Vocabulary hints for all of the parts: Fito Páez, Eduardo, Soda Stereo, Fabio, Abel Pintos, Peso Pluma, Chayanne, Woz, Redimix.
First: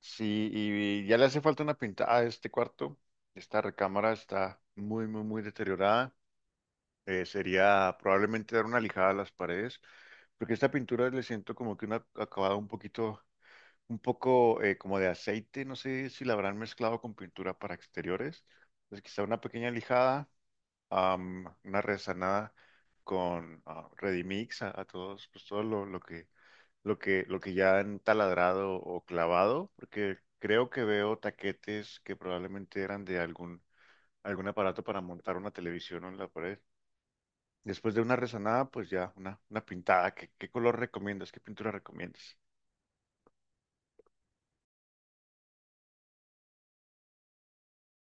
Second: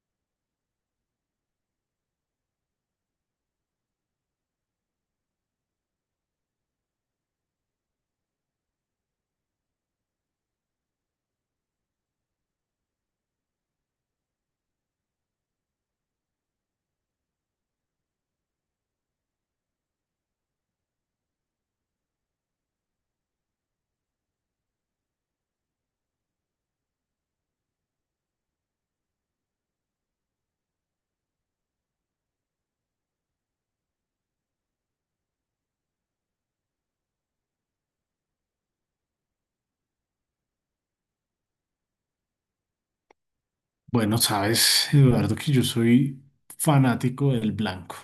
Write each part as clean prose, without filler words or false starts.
Sí, y ya le hace falta una pintada a este cuarto. Esta recámara está muy, muy, muy deteriorada. Sería probablemente dar una lijada a las paredes, porque esta pintura le siento como que un acabado un poquito, un poco como de aceite. No sé si la habrán mezclado con pintura para exteriores. Entonces quizá una pequeña lijada, una resanada con Redimix a todos, pues todo lo que lo que ya han taladrado o clavado, porque creo que veo taquetes que probablemente eran de algún, algún aparato para montar una televisión en la pared. Después de una rezanada, pues ya una pintada. ¿Qué, qué color recomiendas? ¿Qué pintura recomiendas? Bueno, sabes, Eduardo, que yo soy fanático del blanco.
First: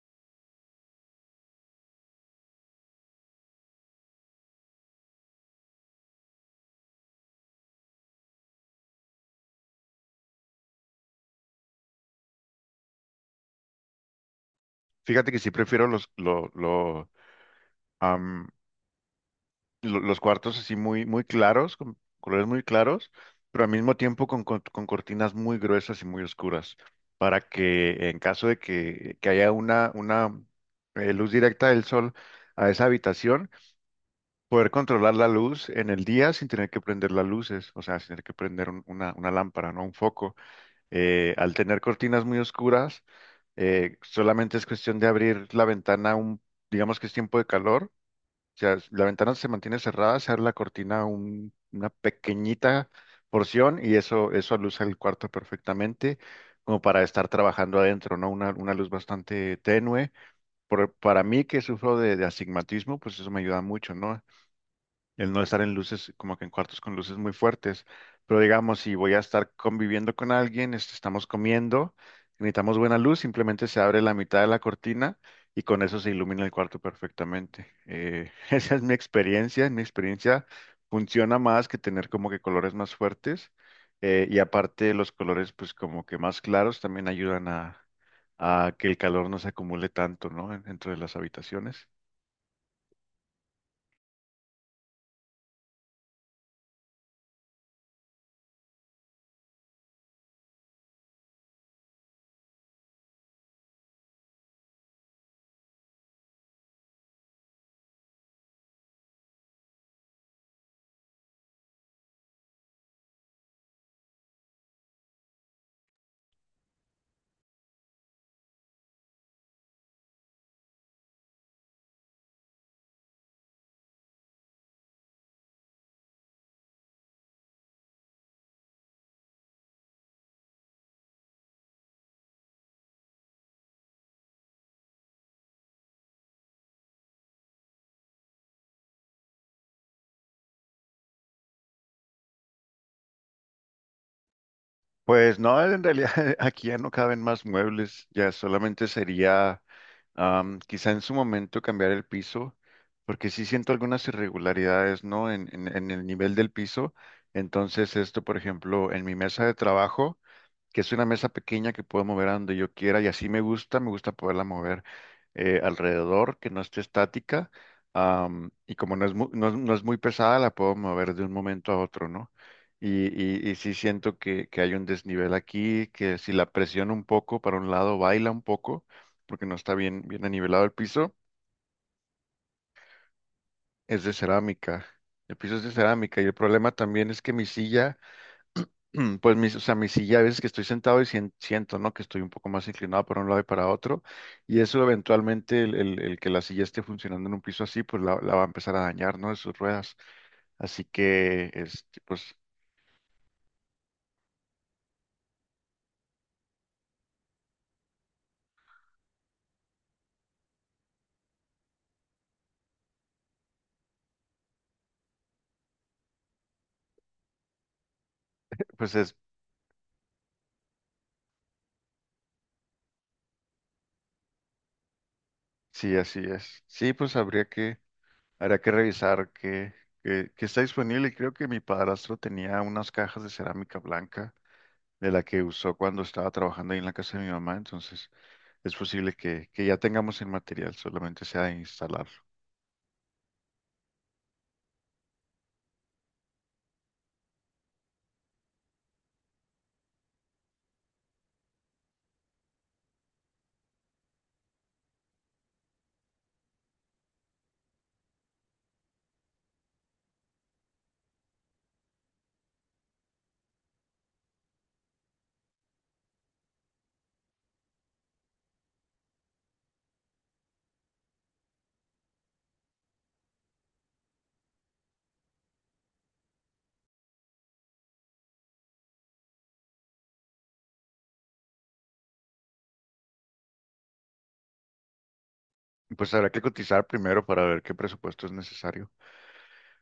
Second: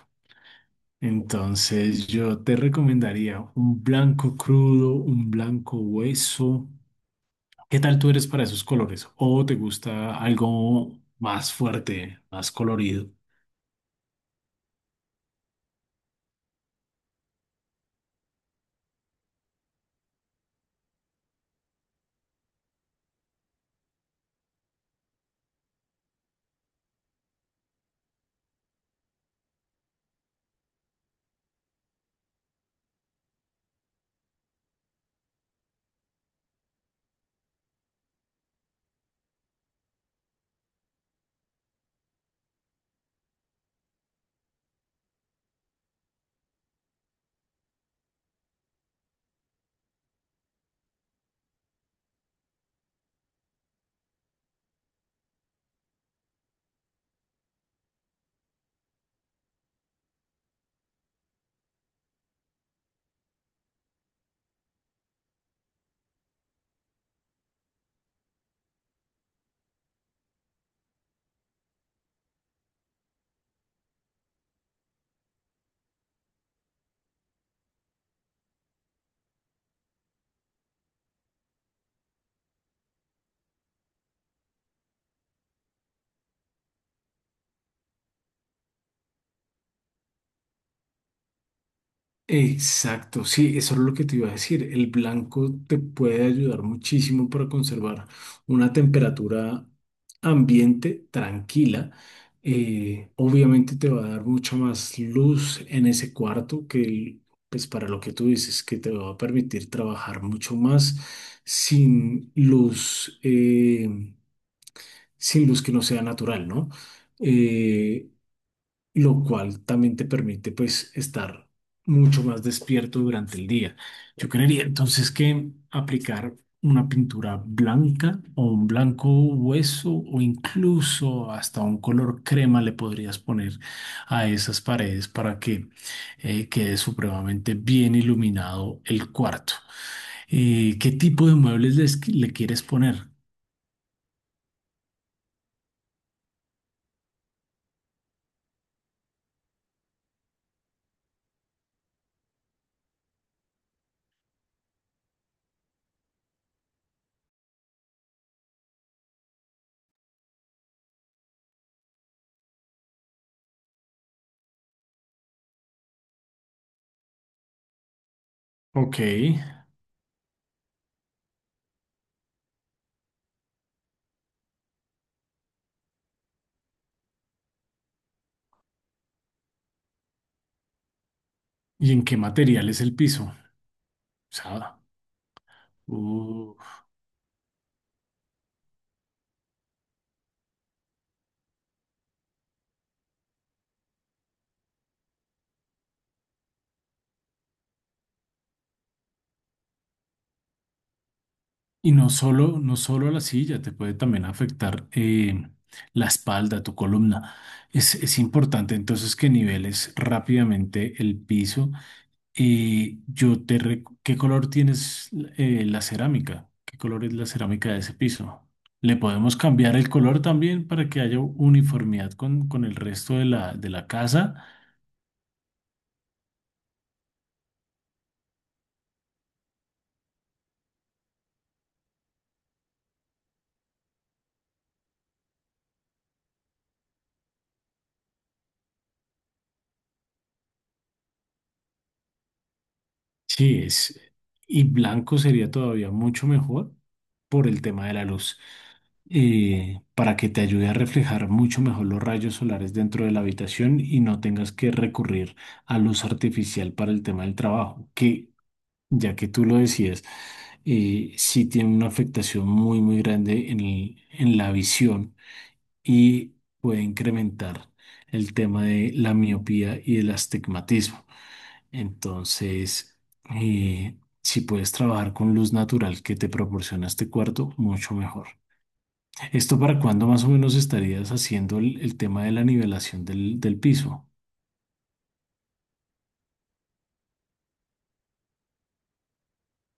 Entonces, yo te recomendaría un blanco crudo, un blanco hueso. ¿Qué tal tú eres para esos colores? ¿O te gusta algo más fuerte, más colorido? Fíjate que sí prefiero los, lo- los cuartos así muy, muy claros, con colores muy claros, pero al mismo tiempo con cortinas muy gruesas y muy oscuras, para que en caso de que haya una luz directa del sol a esa habitación, poder controlar la luz en el día sin tener que prender las luces, o sea, sin tener que prender una lámpara, no un foco. Al tener cortinas muy oscuras, solamente es cuestión de abrir la ventana un, digamos que es tiempo de calor, o sea, la ventana se mantiene cerrada, se abre la cortina una pequeñita porción y eso aluza el cuarto perfectamente, como para estar trabajando adentro, ¿no? Una luz bastante tenue. Para mí que sufro de astigmatismo, pues eso me ayuda mucho, ¿no? El no estar en luces, como que en cuartos con luces muy fuertes. Pero digamos, si voy a estar conviviendo con alguien, este, estamos comiendo, necesitamos buena luz, simplemente se abre la mitad de la cortina y con eso se ilumina el cuarto perfectamente. Esa es mi experiencia. En mi experiencia funciona más que tener como que colores más fuertes. Y aparte los colores pues como que más claros también ayudan a que el calor no se acumule tanto, ¿no? Dentro de las habitaciones. Exacto, sí, eso es lo que te iba a decir. El blanco te puede ayudar muchísimo para conservar una temperatura ambiente tranquila. Obviamente te va a dar mucha más luz en ese cuarto que. Pues para lo que tú dices, que te va a permitir trabajar mucho más sin luz, sin luz que no sea natural, ¿no? Eh, lo cual también te permite pues estar mucho más despierto durante el día. Yo creería entonces que aplicar una pintura blanca o un blanco hueso o incluso hasta un color crema le podrías poner a esas paredes para que quede supremamente bien iluminado el cuarto. ¿Qué tipo de muebles le quieres poner? Pues no, en realidad aquí ya no caben más muebles, ya solamente sería quizá en su momento cambiar el piso, porque sí siento algunas irregularidades, ¿no? En el nivel del piso. Entonces esto, por ejemplo, en mi mesa de trabajo que es una mesa pequeña que puedo mover a donde yo quiera y así me gusta poderla mover alrededor, que no esté estática. Y como Ok. no es, es no es muy pesada, la puedo mover de un momento a otro, ¿no? Y, y sí siento que hay un desnivel aquí, que si la presiono un poco para un lado, baila un poco, porque no está bien, bien anivelado el piso, ¿Y en qué material es el piso? O es de sea, cerámica. El piso es de cerámica y el uh, problema también es que mi silla Pues mis, o sea, mi silla a veces que estoy sentado y siento, ¿no? Que estoy un poco más inclinado para un lado y para otro. Y eso eventualmente el que la silla esté funcionando en un piso así, pues la va a empezar a dañar, ¿no? De sus ruedas. Así que, y este, no pues, solo, no solo a la silla, te puede también afectar la espalda, tu columna. Es importante entonces que niveles rápidamente el piso. ¿Qué color tienes la cerámica? ¿Qué color es la cerámica de ese piso? pues Le es, podemos cambiar el color también para que haya uniformidad con el resto de la casa. sí, así es. Sí, pues habría que revisar que está disponible. Creo que mi padrastro tenía unas cajas de cerámica blanca de la que usó cuando estaba trabajando ahí en la casa de mi mamá, entonces es posible que ya tengamos el material, solamente sea de instalarlo. Sí, es, y blanco sería todavía mucho mejor por el tema de la luz. Para que te ayude a reflejar mucho mejor los rayos solares dentro de la habitación y no tengas que recurrir a luz artificial para el tema del trabajo, que ya que tú lo decías, sí tiene una afectación muy, muy grande en en la visión y puede incrementar el tema de la miopía y el astigmatismo. Entonces, eh, si puedes trabajar con luz natural que te proporciona este cuarto, mucho mejor. ¿Esto para cuándo más o menos estarías haciendo el tema de la nivelación del, del piso? Y pues habrá que cotizar primero para ver qué presupuesto es necesario,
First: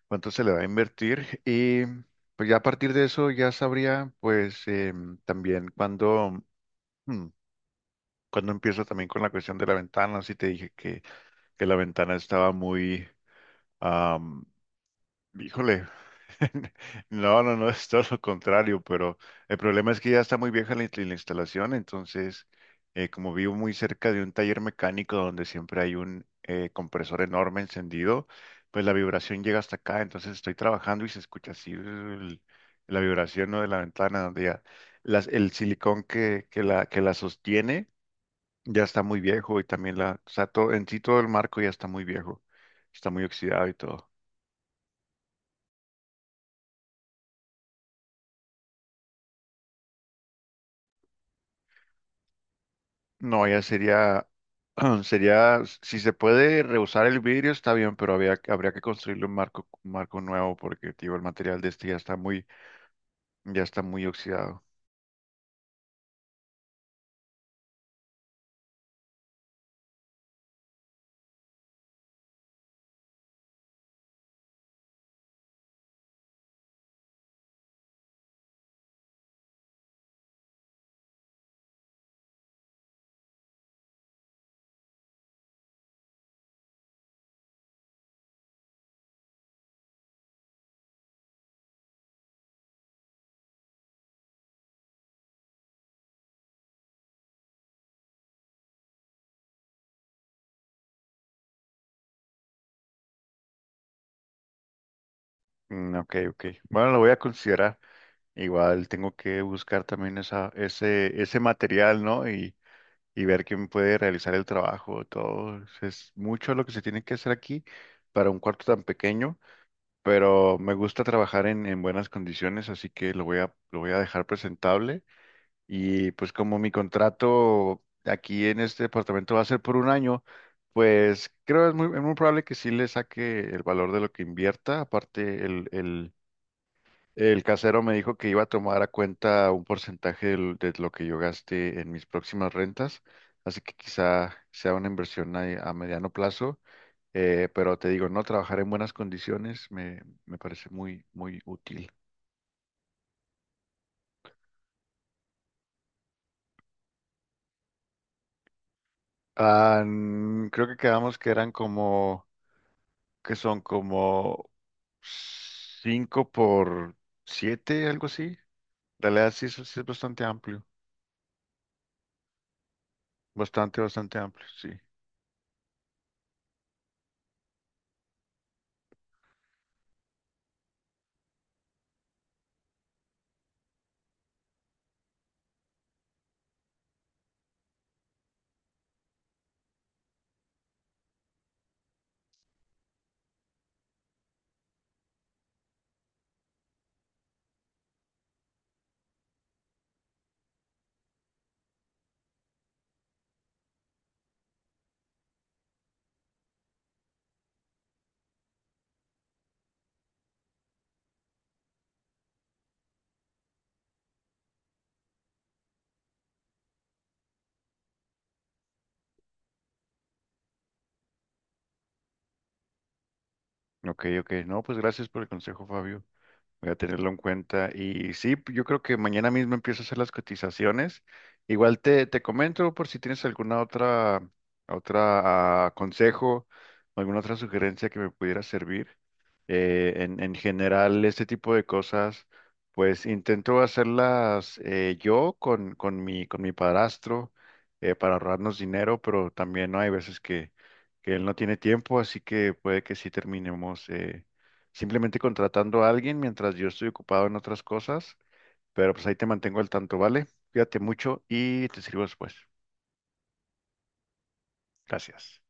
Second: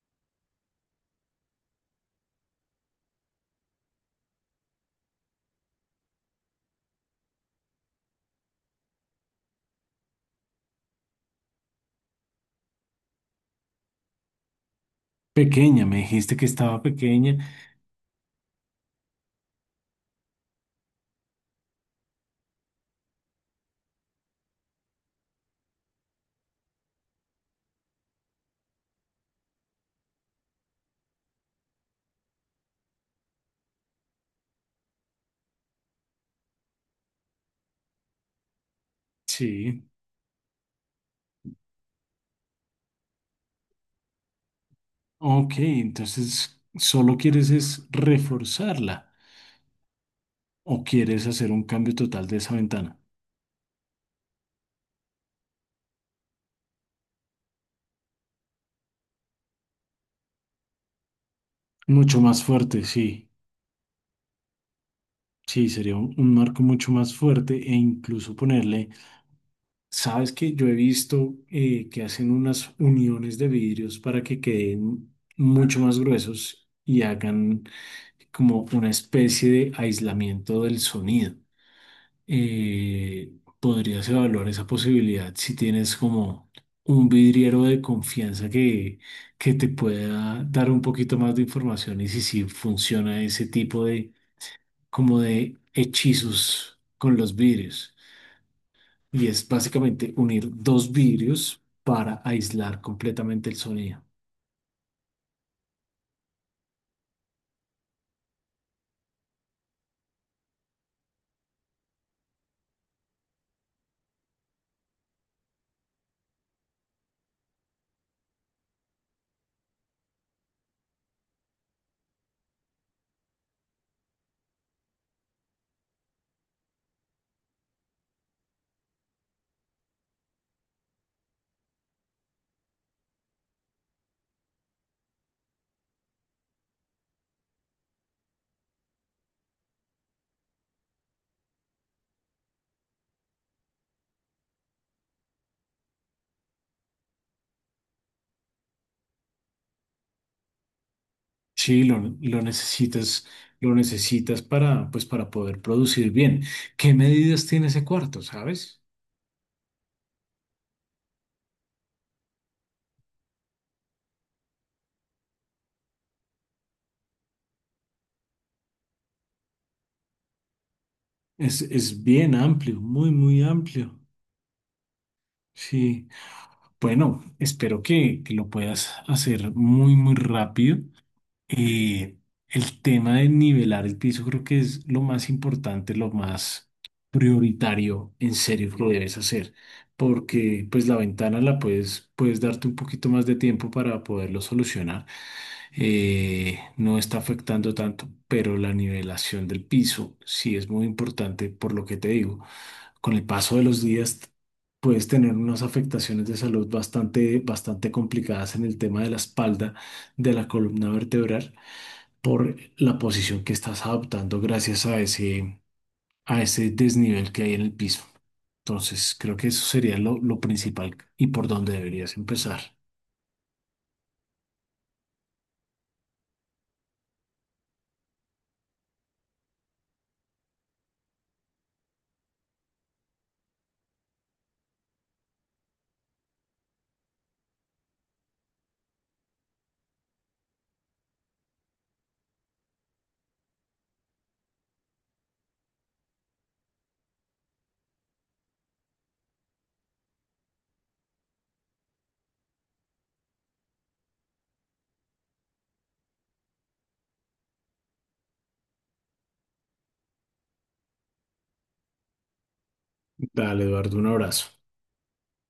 cuánto se le va a invertir y pues ya a partir de eso ya sabría pues también cuando, hmm, cuando empiezo también con la cuestión de la ventana, si te dije que la ventana estaba muy, am, Pequeña, híjole, me dijiste que estaba pequeña. no, no, no, es todo lo contrario, pero el problema es que ya está muy vieja la, la instalación, entonces, como vivo muy cerca de un taller mecánico donde siempre hay un compresor enorme encendido, pues la vibración llega hasta acá, entonces estoy trabajando y se escucha así la vibración, ¿no? De la ventana, donde ya el silicón que la sostiene ya está muy viejo y Sí. también la, o sea, todo, en sí todo el marco ya está muy viejo, está muy oxidado y todo. Ok, entonces solo quieres es reforzarla o quieres hacer un cambio total de esa ventana. No, ya sería, sería, si se puede reusar el vidrio está bien, pero había, habría que construirle un marco nuevo porque, tío, el material de este Mucho más fuerte, sí. ya está muy oxidado. Sí, sería un marco mucho más fuerte e incluso ponerle, sabes que yo he visto que hacen unas uniones de vidrios para que queden mucho más gruesos y hagan como una especie de aislamiento del sonido. Eh, Podrías evaluar esa posibilidad si tienes como un vidriero de confianza que te pueda dar un poquito más de información y si, si funciona ese tipo de como de hechizos con los vidrios. Y es básicamente unir dos vidrios para aislar completamente el sonido. Ok, ok. Bueno, lo voy a considerar. Igual tengo que buscar también esa, ese material, ¿no? Y ver quién puede realizar el trabajo. Todo es mucho lo que se tiene que hacer aquí para un cuarto tan pequeño, pero me gusta trabajar en buenas condiciones, así que lo voy a dejar presentable. Y pues como mi contrato aquí en este departamento va a ser por un año, pues creo es muy probable que sí le saque el valor de lo que invierta. Aparte, el casero me dijo que iba a tomar a cuenta un porcentaje de lo que yo gaste en mis próximas rentas. Así que quizá sea una inversión a mediano plazo. Pero te digo, no trabajar en buenas condiciones me, me parece muy, muy Sí, útil. Lo necesitas para, pues, para poder producir bien. ¿Qué medidas tiene ese cuarto, sabes? Creo que quedamos que eran como, que son como 5 por 7 algo así. La realidad sí es bastante amplio, Es bien amplio, muy, muy bastante, amplio. bastante amplio, sí. Sí. Bueno, espero que lo puedas hacer muy, muy rápido. Eh, el tema de nivelar el piso creo que es lo más importante, lo más prioritario en serio que lo debes hacer, porque pues la ventana la puedes, puedes darte un poquito más de tiempo para poderlo solucionar. No está afectando tanto, pero la nivelación del piso sí es muy importante por lo que te digo. Con el paso de los días puedes tener unas afectaciones de salud bastante, bastante complicadas en el tema de la espalda, de la columna vertebral por la posición que estás adoptando gracias a ese desnivel que hay en el piso. Entonces, creo que eso sería lo principal y por donde deberías empezar. Ok, ok. No, pues gracias por el consejo, Fabio. Voy a tenerlo en cuenta. Y sí, yo creo que mañana mismo empiezo a hacer las cotizaciones. Igual te, te comento por si tienes alguna otra, otra consejo, alguna otra sugerencia que me pudiera servir. En general, este tipo de cosas, pues intento hacerlas yo con mi padrastro para ahorrarnos dinero, pero también ¿no? hay veces que él no tiene tiempo, así que puede que sí terminemos simplemente contratando a alguien mientras yo estoy ocupado en otras cosas, pero pues ahí te mantengo al tanto, ¿vale? Cuídate mucho y te sirvo después. Dale, Eduardo, un abrazo. Gracias.